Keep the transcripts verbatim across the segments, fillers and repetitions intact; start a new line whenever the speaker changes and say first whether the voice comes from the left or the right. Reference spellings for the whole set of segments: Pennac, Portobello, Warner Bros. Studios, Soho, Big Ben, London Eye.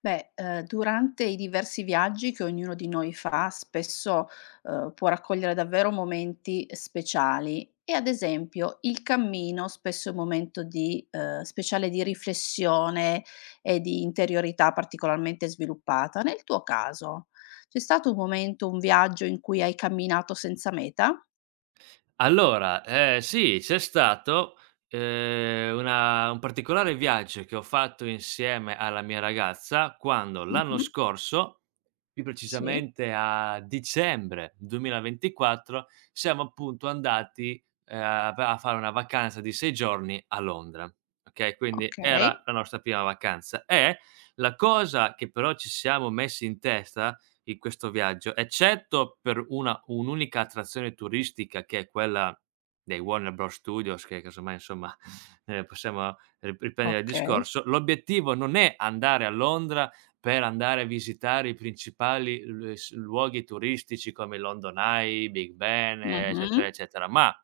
left: Beh, ehm, durante i diversi viaggi che ognuno di noi fa, spesso, ehm, può raccogliere davvero momenti speciali e ad esempio il cammino spesso è un momento di ehm, speciale di riflessione e di interiorità particolarmente sviluppata. Nel tuo caso, c'è stato un momento, un viaggio in cui hai camminato senza meta?
right: Allora, ehm, sì, c'è stato, ehm, una un particolare viaggio che ho fatto insieme alla mia ragazza quando l'anno
left: Mh-mh.
right: scorso, più
left: Sì,
right: precisamente a dicembre duemilaventiquattro, siamo appunto andati, ehm, a fa a fare una vacanza di sei giorni a Londra, okay, quindi
left: okay,
right: era la nostra prima vacanza. E la cosa che però ci siamo messi in testa in questo viaggio, eccetto per una un'unica attrazione turistica che è quella dei Warner Bros. Studios che casomai insomma, ehm, possiamo ri riprendere il
left: okay.
right: discorso, l'obiettivo non è andare a Londra per andare a visitare i principali l s luoghi turistici come il London Eye, Big Ben, eh,
left: Mh-mh.
right: eccetera, eccetera, ma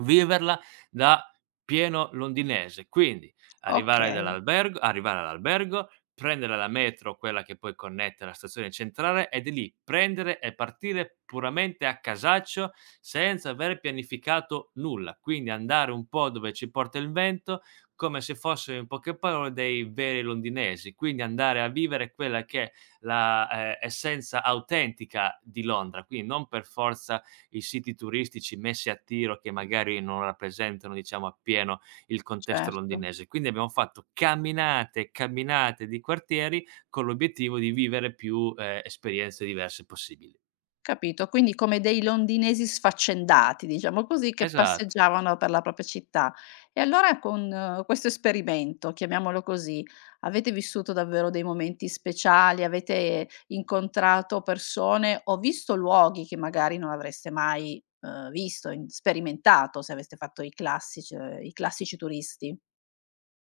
right: viverla da pieno londinese. Quindi Arrivare
left: Okay,
right: dall'albergo arrivare all'albergo, prendere la metro, quella che poi connette la stazione centrale, e di lì prendere e partire puramente a casaccio, senza aver pianificato nulla. Quindi andare un po' dove ci porta il vento, come se fossimo in poche parole dei veri londinesi. Quindi andare a vivere quella che è la, ehm, essenza autentica di Londra, quindi non per forza i siti turistici messi a tiro che magari non rappresentano, diciamo, appieno il contesto
left: certo.
right: londinese. Quindi abbiamo fatto camminate, camminate di quartieri con l'obiettivo di vivere più, ehm, esperienze diverse possibili.
left: Capito, quindi come dei londinesi sfaccendati, diciamo così, che
right: Esat
left: passeggiavano per la propria città. E allora con eh, questo esperimento, chiamiamolo così, avete vissuto davvero dei momenti speciali? Avete incontrato persone o visto luoghi che magari non avreste mai, uhm, visto, in sperimentato se aveste fatto i classici ehm, i classici turisti?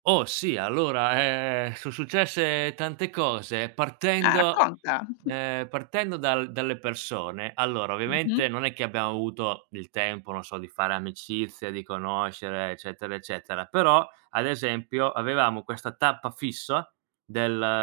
right: Oh, sì, allora, ehm, son successe tante cose
left: Ah,
right: partendo
left: racconta.
right: ehm, partendo dal dalle persone. Allora,
left: Mh-mh.
right: ovviamente non è che abbiamo avuto il tempo, non so, di fare amicizia, di conoscere, eccetera, eccetera, però ad esempio avevamo questa tappa fissa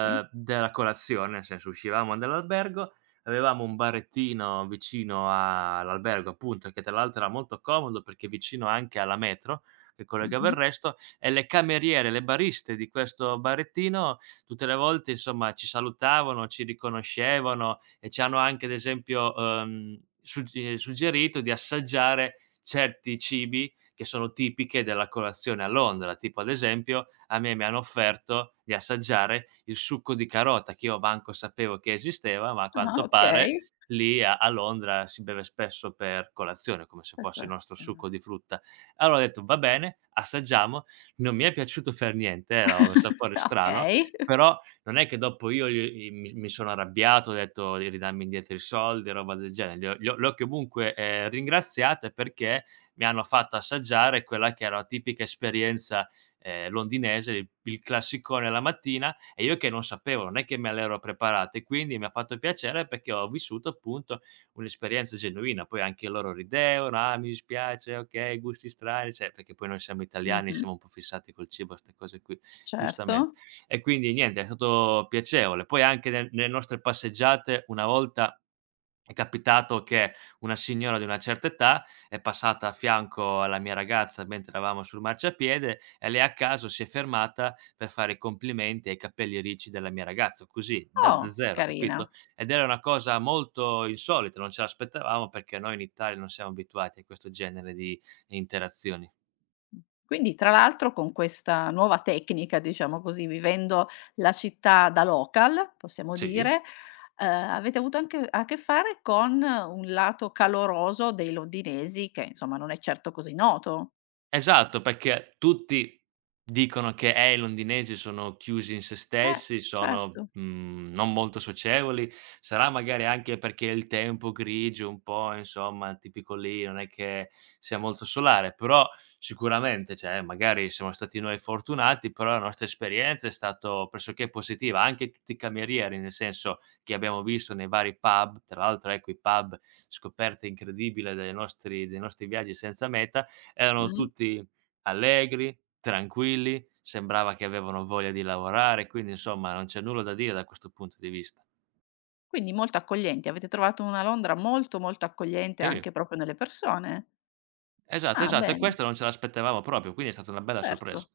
left: Sì.
right: della colazione, nel senso uscivamo dall'albergo, avevamo un barettino vicino a l'albergo appunto, che tra l'altro era molto comodo perché vicino anche alla metro che collegava il
left: Mh-mh.
right: resto, e le cameriere, le bariste di questo barettino tutte le volte insomma ci salutavano, ci riconoscevano e ci hanno anche ad esempio, uhm, sugge eh, suggerito di assaggiare certi cibi che sono tipiche della colazione a Londra. Tipo ad esempio, a me mi hanno offerto di assaggiare il succo di carota, che io manco sapevo che esisteva, ma a
left: Ah-ah,
right: quanto pare
left: okay.
right: lì a a Londra si beve spesso per colazione, come se fosse il nostro succo
left: Decorazione.
right: di frutta. Allora ho detto: "Va bene, assaggiamo", non mi è piaciuto per niente, eh, era un sapore strano,
left: Okay.
right: però non è che dopo io gli mi mi sono arrabbiato, ho detto di ridarmi indietro i soldi, roba del genere. Li ho li ho le ho comunque, ehm, ringraziate perché mi hanno fatto assaggiare quella che era la tipica esperienza, ehm, londinese, il il classicone la mattina e io che non sapevo, non è che me l'ero preparato e quindi mi ha fatto piacere perché ho vissuto appunto un'esperienza genuina. Poi anche loro ridevano: "Ah, mi dispiace, okay, gusti strani", cioè perché poi noi siamo italiani,
left: Mh-mh.
right: siamo un po' fissati col cibo, 'ste cose qui, giustamente.
left: Certo.
right: E quindi niente, è stato piacevole. Poi anche nel nelle nostre passeggiate una volta è capitato che una signora di una certa età è passata a fianco alla mia ragazza mentre eravamo sul marciapiede e lei a caso si è fermata per fare i complimenti ai capelli ricci della mia ragazza, così da da
left: Oh, che
right: zero,
left: carina.
right: capito? Ed era una cosa molto insolita, non ce l'aspettavamo perché noi in Italia non siamo abituati a questo genere di interazioni.
left: Quindi tra l'altro con questa nuova tecnica, diciamo così, vivendo la città da local, possiamo
right: Sì.
left: dire, ehm, avete avuto anche a che fare con un lato caloroso dei londinesi che insomma non è certo così noto.
right: Esatto, perché tutti dicono che: "Eh, i londinesi sono chiusi in se
left: Eh,
right: stessi, sono,
left: certo.
right: mhmm, non molto socievoli." Sarà magari anche perché il tempo grigio un po', insomma, tipico lì, non è che sia molto solare, però sicuramente, cioè, magari siamo stati noi fortunati, però la nostra esperienza è stato pressoché positiva. Anche tutti i camerieri, nel senso che abbiamo visto nei vari pub, tra l'altro ecco i pub, scoperta incredibile delle nostri dei nostri viaggi senza meta, erano
left: Mh.
right: tutti allegri, tranquilli, sembrava che avevano voglia di lavorare, quindi insomma non c'è nulla da dire da questo punto di vista.
left: Quindi molto accoglienti. Avete trovato una Londra molto, molto accogliente
right: Sì,
left: anche proprio nelle persone.
right: esatto,
left: Ah,
right: esatto, e
left: bene,
right: questo non ce l'aspettavamo proprio, quindi è stata una bella sorpresa.
left: certo.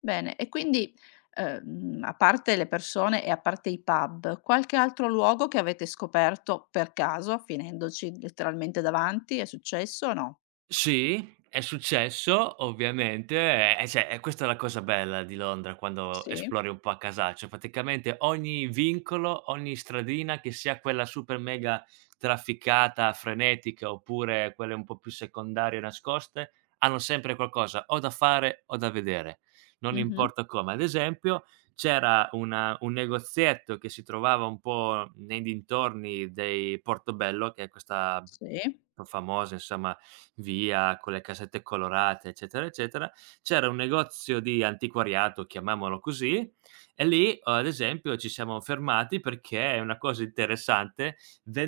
left: Bene, e quindi, ehm, a parte le persone e a parte i pub, qualche altro luogo che avete scoperto per caso, finendoci letteralmente davanti, è successo o no?
right: Sì, è successo ovviamente, e e cioè, e questa è la cosa bella di Londra quando
left: Sì.
right: esplori un po' a casaccio, praticamente ogni vincolo, ogni stradina, che sia quella super mega trafficata, frenetica, oppure quelle un po' più secondarie nascoste, hanno sempre qualcosa o da fare o da vedere, non
left: Mh-mh.
right: importa come. Ad esempio c'era una un negozietto che si trovava un po' nei dintorni dei Portobello, che è questa
left: Sì.
right: famosa insomma via con le casette colorate, eccetera, eccetera, c'era un negozio di antiquariato, chiamiamolo così, e lì, uhm, ad esempio, ci siamo fermati perché è una cosa interessante,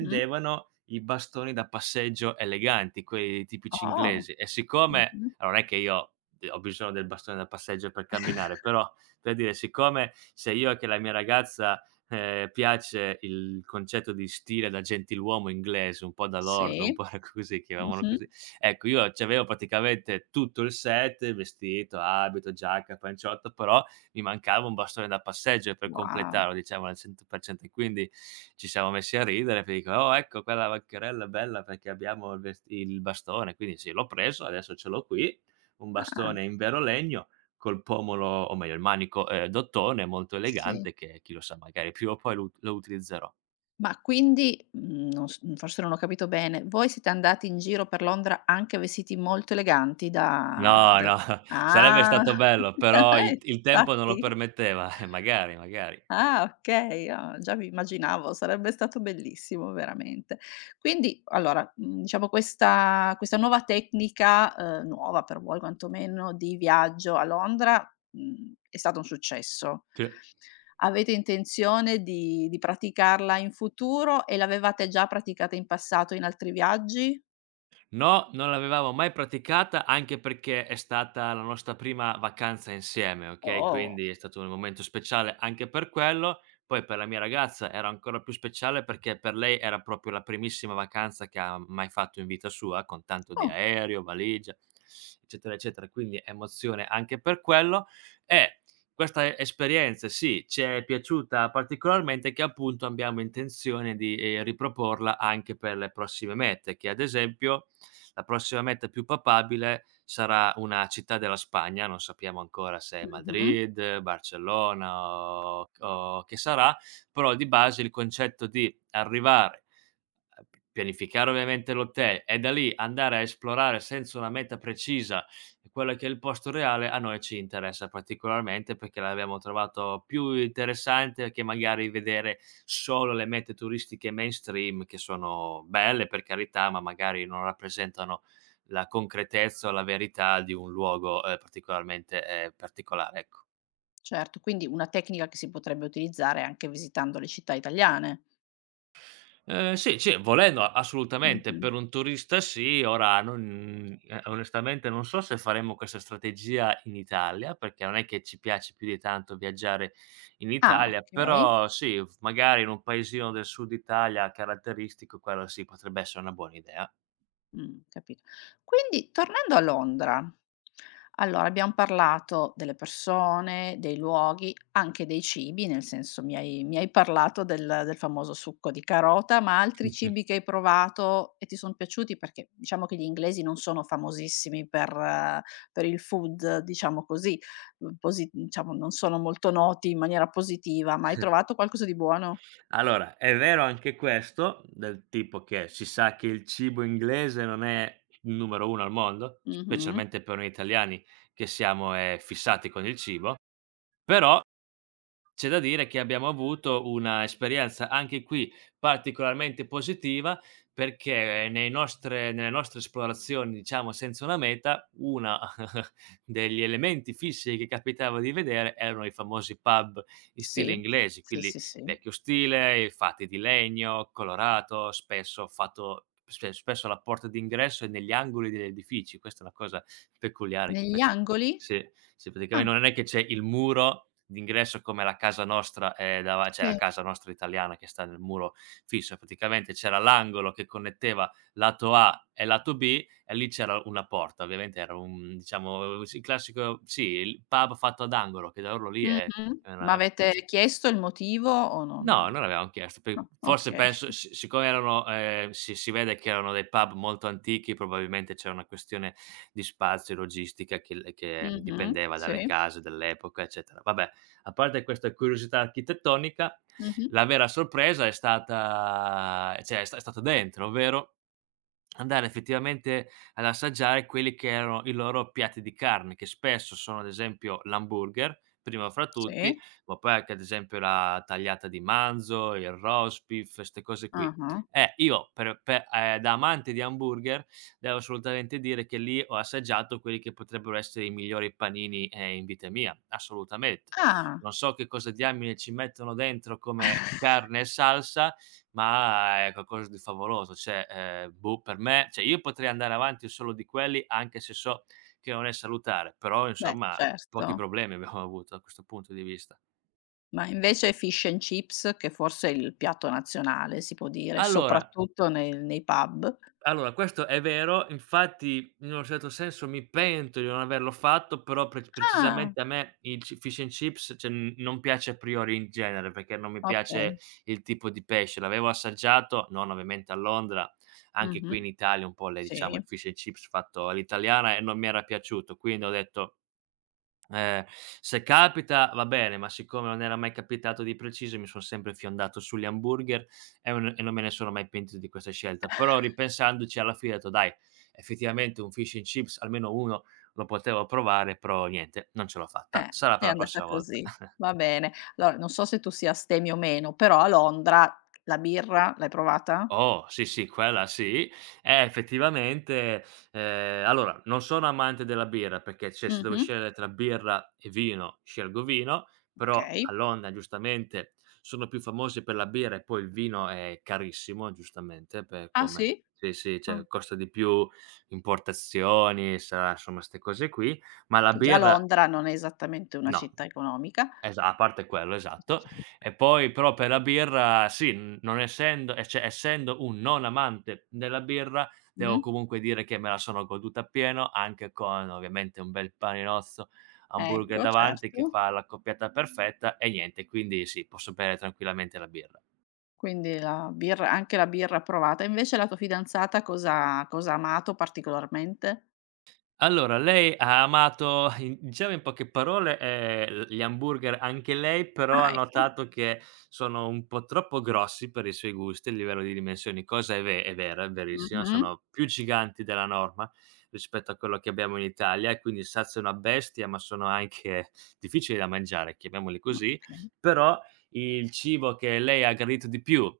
left: Mh.
right: i bastoni da passeggio eleganti, quelli tipici
left: Oh.
right: inglesi e siccome
left: Mh-mh.
right: allora non è che io, ehm, ho bisogno del bastone da passeggio per camminare, però per dire, siccome sia io e che la mia ragazza, ehm, piace il concetto di stile da gentiluomo inglese, un po' da lord, un
left: Sì.
right: po' così, chiamiamolo
left: Mh-mh.
right: così, ecco, io c'avevo praticamente tutto il set, vestito, abito, giacca, panciotto, però mi mancava un bastone da passeggio per
left: Wow.
right: completarlo, diciamo al cento per cento. E quindi ci siamo messi a ridere, poi dico: "Oh, ecco qua la vaccherella è bella perché abbiamo il vest il bastone". Quindi sì, l'ho preso, adesso ce l'ho qui, un
left: Ah,
right: bastone in vero legno col pomolo o meglio il manico, ehm, d'ottone molto
left: sì.
right: elegante che chi lo sa magari prima o poi lo ut lo utilizzerò.
left: Ma quindi, mhmm, non s forse non ho capito bene, voi siete andati in giro per Londra anche vestiti molto eleganti da
right: No,
left: da
right: no, sarebbe
left: ah,
right: stato bello, però il
left: eh,
right: il tempo non lo
left: infatti.
right: permetteva. Eh, magari, magari.
left: Ah, okay. Ah, già mi immaginavo, sarebbe stato bellissimo veramente. Quindi allora, mhmm, diciamo questa questa nuova tecnica, uhm, nuova per voi quantomeno, di viaggio a Londra, mhmm, è stato un successo.
right: Sì.
left: Avete intenzione di di praticarla in futuro e l'avevate già praticata in passato in altri viaggi?
right: No, non l'avevamo mai praticata, anche perché è stata la nostra prima vacanza insieme, okay,
left: Oh.
right: quindi è stato un momento speciale anche per quello. Poi per la mia ragazza era ancora più speciale perché per lei era proprio la primissima vacanza che ha mai fatto in vita sua, con tanto di
left: Oh.
right: aereo, valigia, eccetera, eccetera, quindi emozione anche per quello. E questa e esperienza, sì, ci è piaciuta particolarmente che appunto abbiamo intenzione di, ehm, riproporla anche per le prossime mete, che ad esempio la prossima meta più papabile sarà una città della Spagna, non sappiamo ancora se è
left: Mh-mh.
right: Madrid, Barcellona o o che sarà, però di base il concetto di arrivare Ehm, p pianificare ovviamente l'hotel e da lì andare a esplorare senza una meta precisa quello che è il posto reale, a noi ci interessa particolarmente perché l'abbiamo trovato più interessante che magari vedere solo le mete turistiche mainstream che sono belle per carità, ma magari non rappresentano la concretezza o la verità di un luogo, ehm, particolarmente, ehm, particolare, ecco.
left: Certo, quindi una tecnica che si potrebbe utilizzare anche visitando le città italiane.
right: Ehm, sì, sì, volendo a- assolutamente,
left: Mh-mh.
right: per un turista sì, ora non ehm, onestamente non so se faremmo questa strategia in Italia, perché non è che ci piace più di tanto viaggiare in
left: Ah,
right: Italia,
left: okay.
right: però sì, f magari in un paesino del sud Italia caratteristico, quello sì, potrebbe essere una buona idea.
left: Mh, capito. Quindi tornando a Londra, allora abbiam parlato delle persone, dei luoghi, anche dei cibi, nel senso mi hai mi hai parlato del del famoso succo di carota, ma altri cibi che hai provato e ti son piaciuti? Perché diciamo che gli inglesi non sono famosissimi per eh, per il food, diciamo così, uhm, posi diciamo non sono molto noti in maniera positiva, ma hai trovato qualcosa di buono?
right: Allora, è vero anche questo, del tipo che si sa che il cibo inglese non è il numero uno al mondo,
left: Mh-mh.
right: specialmente per noi italiani che siamo, ehm, fissati con il cibo, però c'è da dire che abbiamo avuto una esperienza anche qui particolarmente positiva, perché nei nostre nelle nostre esplorazioni, diciamo, senza una meta, una degli elementi fissi che capitava di vedere erano i famosi pub in stile
left: Sì.
right: inglese,
left: Sì,
right: quindi
left: sì, sì.
right: vecchio stile, fatti di legno, colorato, spesso fatto spe spesso alla porta d'ingresso e negli angoli degli edifici. Questa è una cosa peculiare. Che
left: Negli
right: face
left: angoli?
right: Sì, sì,
left: Ah,
right: praticamente non è che c'è il muro d'ingresso come la casa nostra, ehm, dava cioè la
left: sì.
right: casa nostra italiana che sta nel muro fisso, praticamente c'era l'angolo che connetteva lato A e lato bi e lì c'era una porta. Ovviamente era un diciamo, uhm, sì, il classico sì, il pub fatto ad angolo, che da loro lì è
left: Mh-mh.
right: è
left: Ma
right: una.
left: avete chiesto il motivo o
right: No, non
left: non
right: avevamo chiesto, pe
left: no,
right: forse
left: okay.
right: penso si siccome erano ehm, si si vede che erano dei pub molto antichi, probabilmente c'era una questione di spazio e logistica che l che
left: Mh-mh,
right: dipendeva
left: sì.
right: dalle case dell'epoca, eccetera. Vabbè, a parte questa curiosità architettonica,
left: Mh-mh,
right: la vera sorpresa è stata cioè è sta è stata dentro, ovvero andare effettivamente ad assaggiare quelli che erano i loro piatti di carne, che spesso sono ad esempio l'hamburger, primo fra tutti,
left: sì.
right: ma poi anche ad esempio la tagliata di manzo, il roast beef, 'ste cose qui.
left: Ah-ah.
right: Eh, io per pe ehm, da amante di hamburger, devo assolutamente dire che lì ho assaggiato quelli che potrebbero essere i migliori panini, ehm, in vita mia, assolutamente.
left: Ah,
right: Non so che cosa diamine ci mettono dentro come carne e salsa, ma è qualcosa di favoloso, cioè, ehm, boh, per me cioè io potrei andare avanti solo di quelli, anche se so che non è salutare, però
left: beh,
right: insomma pochi
left: certo.
right: problemi abbiamo avuto da questo punto di vista.
left: Ma invece fish and chips, che forse è il piatto nazionale, si può dire,
right: Allora
left: soprattutto nei nei pub?
right: Allora, questo è vero, infatti in un certo senso mi pento di non averlo fatto, però pre
left: Ah,
right: precisamente a me il c fish and chips, cioè, n non piace a priori in genere, perché non mi piace
left: okay.
right: il tipo di pesce. L'avevo assaggiato, non ovviamente a Londra, anche
left: Mh-mh,
right: qui in Italia un po' le diciamo il
left: sì.
right: fish and chips fatto all'italiana e non mi era piaciuto, quindi ho detto: eh, se capita va bene, ma siccome non era mai capitato di preciso, mi son sempre fiondato sugli hamburger e non e non me ne sono mai pentito di questa scelta. Però ripensandoci alla fine ho detto: "Dai, effettivamente un fish and chips, almeno uno lo potevo provare", però niente, non ce l'ho fatta.
left: Eh,
right: Sarà
left: è
right: per la
left: andata
right: prossima volta.
left: così. Va bene. Allora, non so se tu sia astemio o meno, però a Londra la birra l'hai provata?
right: Oh, sì, sì, quella sì. Eh, effettivamente, ehm, allora non sono amante della birra perché, cioè, se devo
left: Mh-mh.
right: scegliere tra birra e vino, scelgo vino, però a
left: Okay.
right: Londra giustamente sono più famosi per la birra e poi il vino è carissimo, giustamente, per
left: Ah
right: come
left: sì?
right: sì, sì,
left: Ah.
right: cioè costa di più, importazioni, sa, insomma 'ste cose qui, ma la
left: Che già
right: birra
left: Londra non è esattamente una
right: no.
left: città economica.
right: Esa a parte quello, esatto. E poi però per la birra sì, n non essendo e cioè essendo un non amante della birra,
left: Mh.
right: devo comunque dire che me la sono goduta appieno, anche con ovviamente un bel paninozzo, hamburger
left: Ecco,
right: davanti che
left: certo.
right: fa l'accoppiata perfetta e niente, quindi sì, posso bere tranquillamente la birra.
left: Quindi la birra anche la birra provata. Invece la tua fidanzata cosa cosa ha amato particolarmente?
right: Allora, lei ha amato in diciamo in poche parole, ehm, gli hamburger anche lei, però ha
left: Ah, ecco.
right: notato che sono un po' troppo grossi per i suoi gusti a livello di dimensioni, cosa è ve è vera, è verissima,
left: Mh-mh.
right: sono più giganti della norma rispetto a quello che abbiamo in Italia e quindi saziano a bestia, ma sono anche difficili da mangiare, chiamiamoli così.
left: Okay.
right: Però il cibo che lei ha gradito di più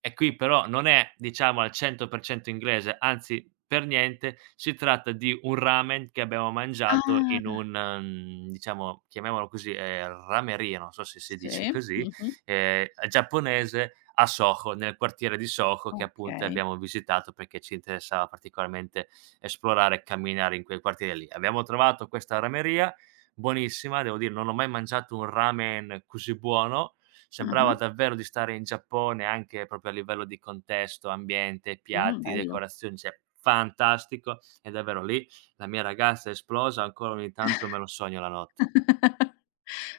right: e qui però non è, diciamo, al cento per cento inglese, anzi per niente, si tratta di un ramen che abbiamo mangiato in
left: Ah,
right: un, mhmm, diciamo, chiamiamolo così, ehm, rameria, non so se si dice
left: sì.
right: così,
left: Mh-mh.
right: ehm, giapponese a Soho, nel quartiere di Soho che appunto
left: Okay.
right: abbiamo visitato perché ci interessava particolarmente esplorare e camminare in quel quartiere lì. Abbiamo trovato questa rameria buonissima, devo dire non ho mai mangiato un ramen così buono,
left: Ah-ah.
right: sembrava davvero di stare in Giappone anche proprio a livello di contesto, ambiente,
left: Mh.
right: piatti,
left: Bello.
right: decorazioni, cioè fantastico e davvero lì la mia ragazza è esplosa, ancora ogni tanto me lo sogno la notte.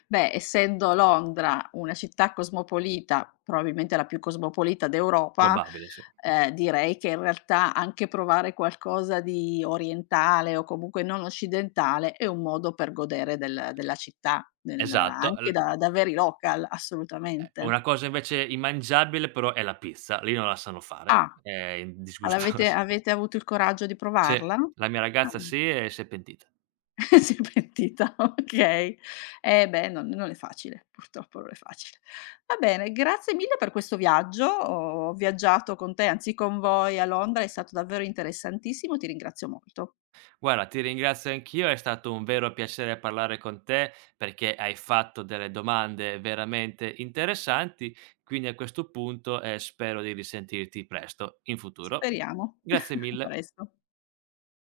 left: Beh, essendo Londra una città cosmopolita, probabilmente la più cosmopolita d'Europa,
right: Probabile, sì.
left: ehm, direi che in realtà anche provare qualcosa di orientale o comunque non occidentale è un modo per godere del della città, del
right: Esatto. L
left: anche
right: ehm,
left: da da veri local, assolutamente.
right: Una cosa invece immangiabile però è la pizza, lì non la sanno
left: Ah,
right: fare, è disgustosa.
left: l'avete avete avuto il coraggio di
right: Sì,
left: provarla?
right: la mia ragazza
left: Ah.
right: sì e si è pentita.
left: Si è pentita, okay. Eh beh, non non è facile, purtroppo non è facile. Va bene, grazie mille per questo viaggio. Ho viaggiato con te, anzi con voi a Londra, è stato davvero interessantissimo, ti ringrazio molto.
right: Guarda, ti ringrazio anch'io, è stato un vero piacere parlare con te perché hai fatto delle domande veramente interessanti, quindi a questo punto eh, spero di risentirti presto in futuro.
left: Speriamo
right: Grazie
left: a
right: mille.
left: presto.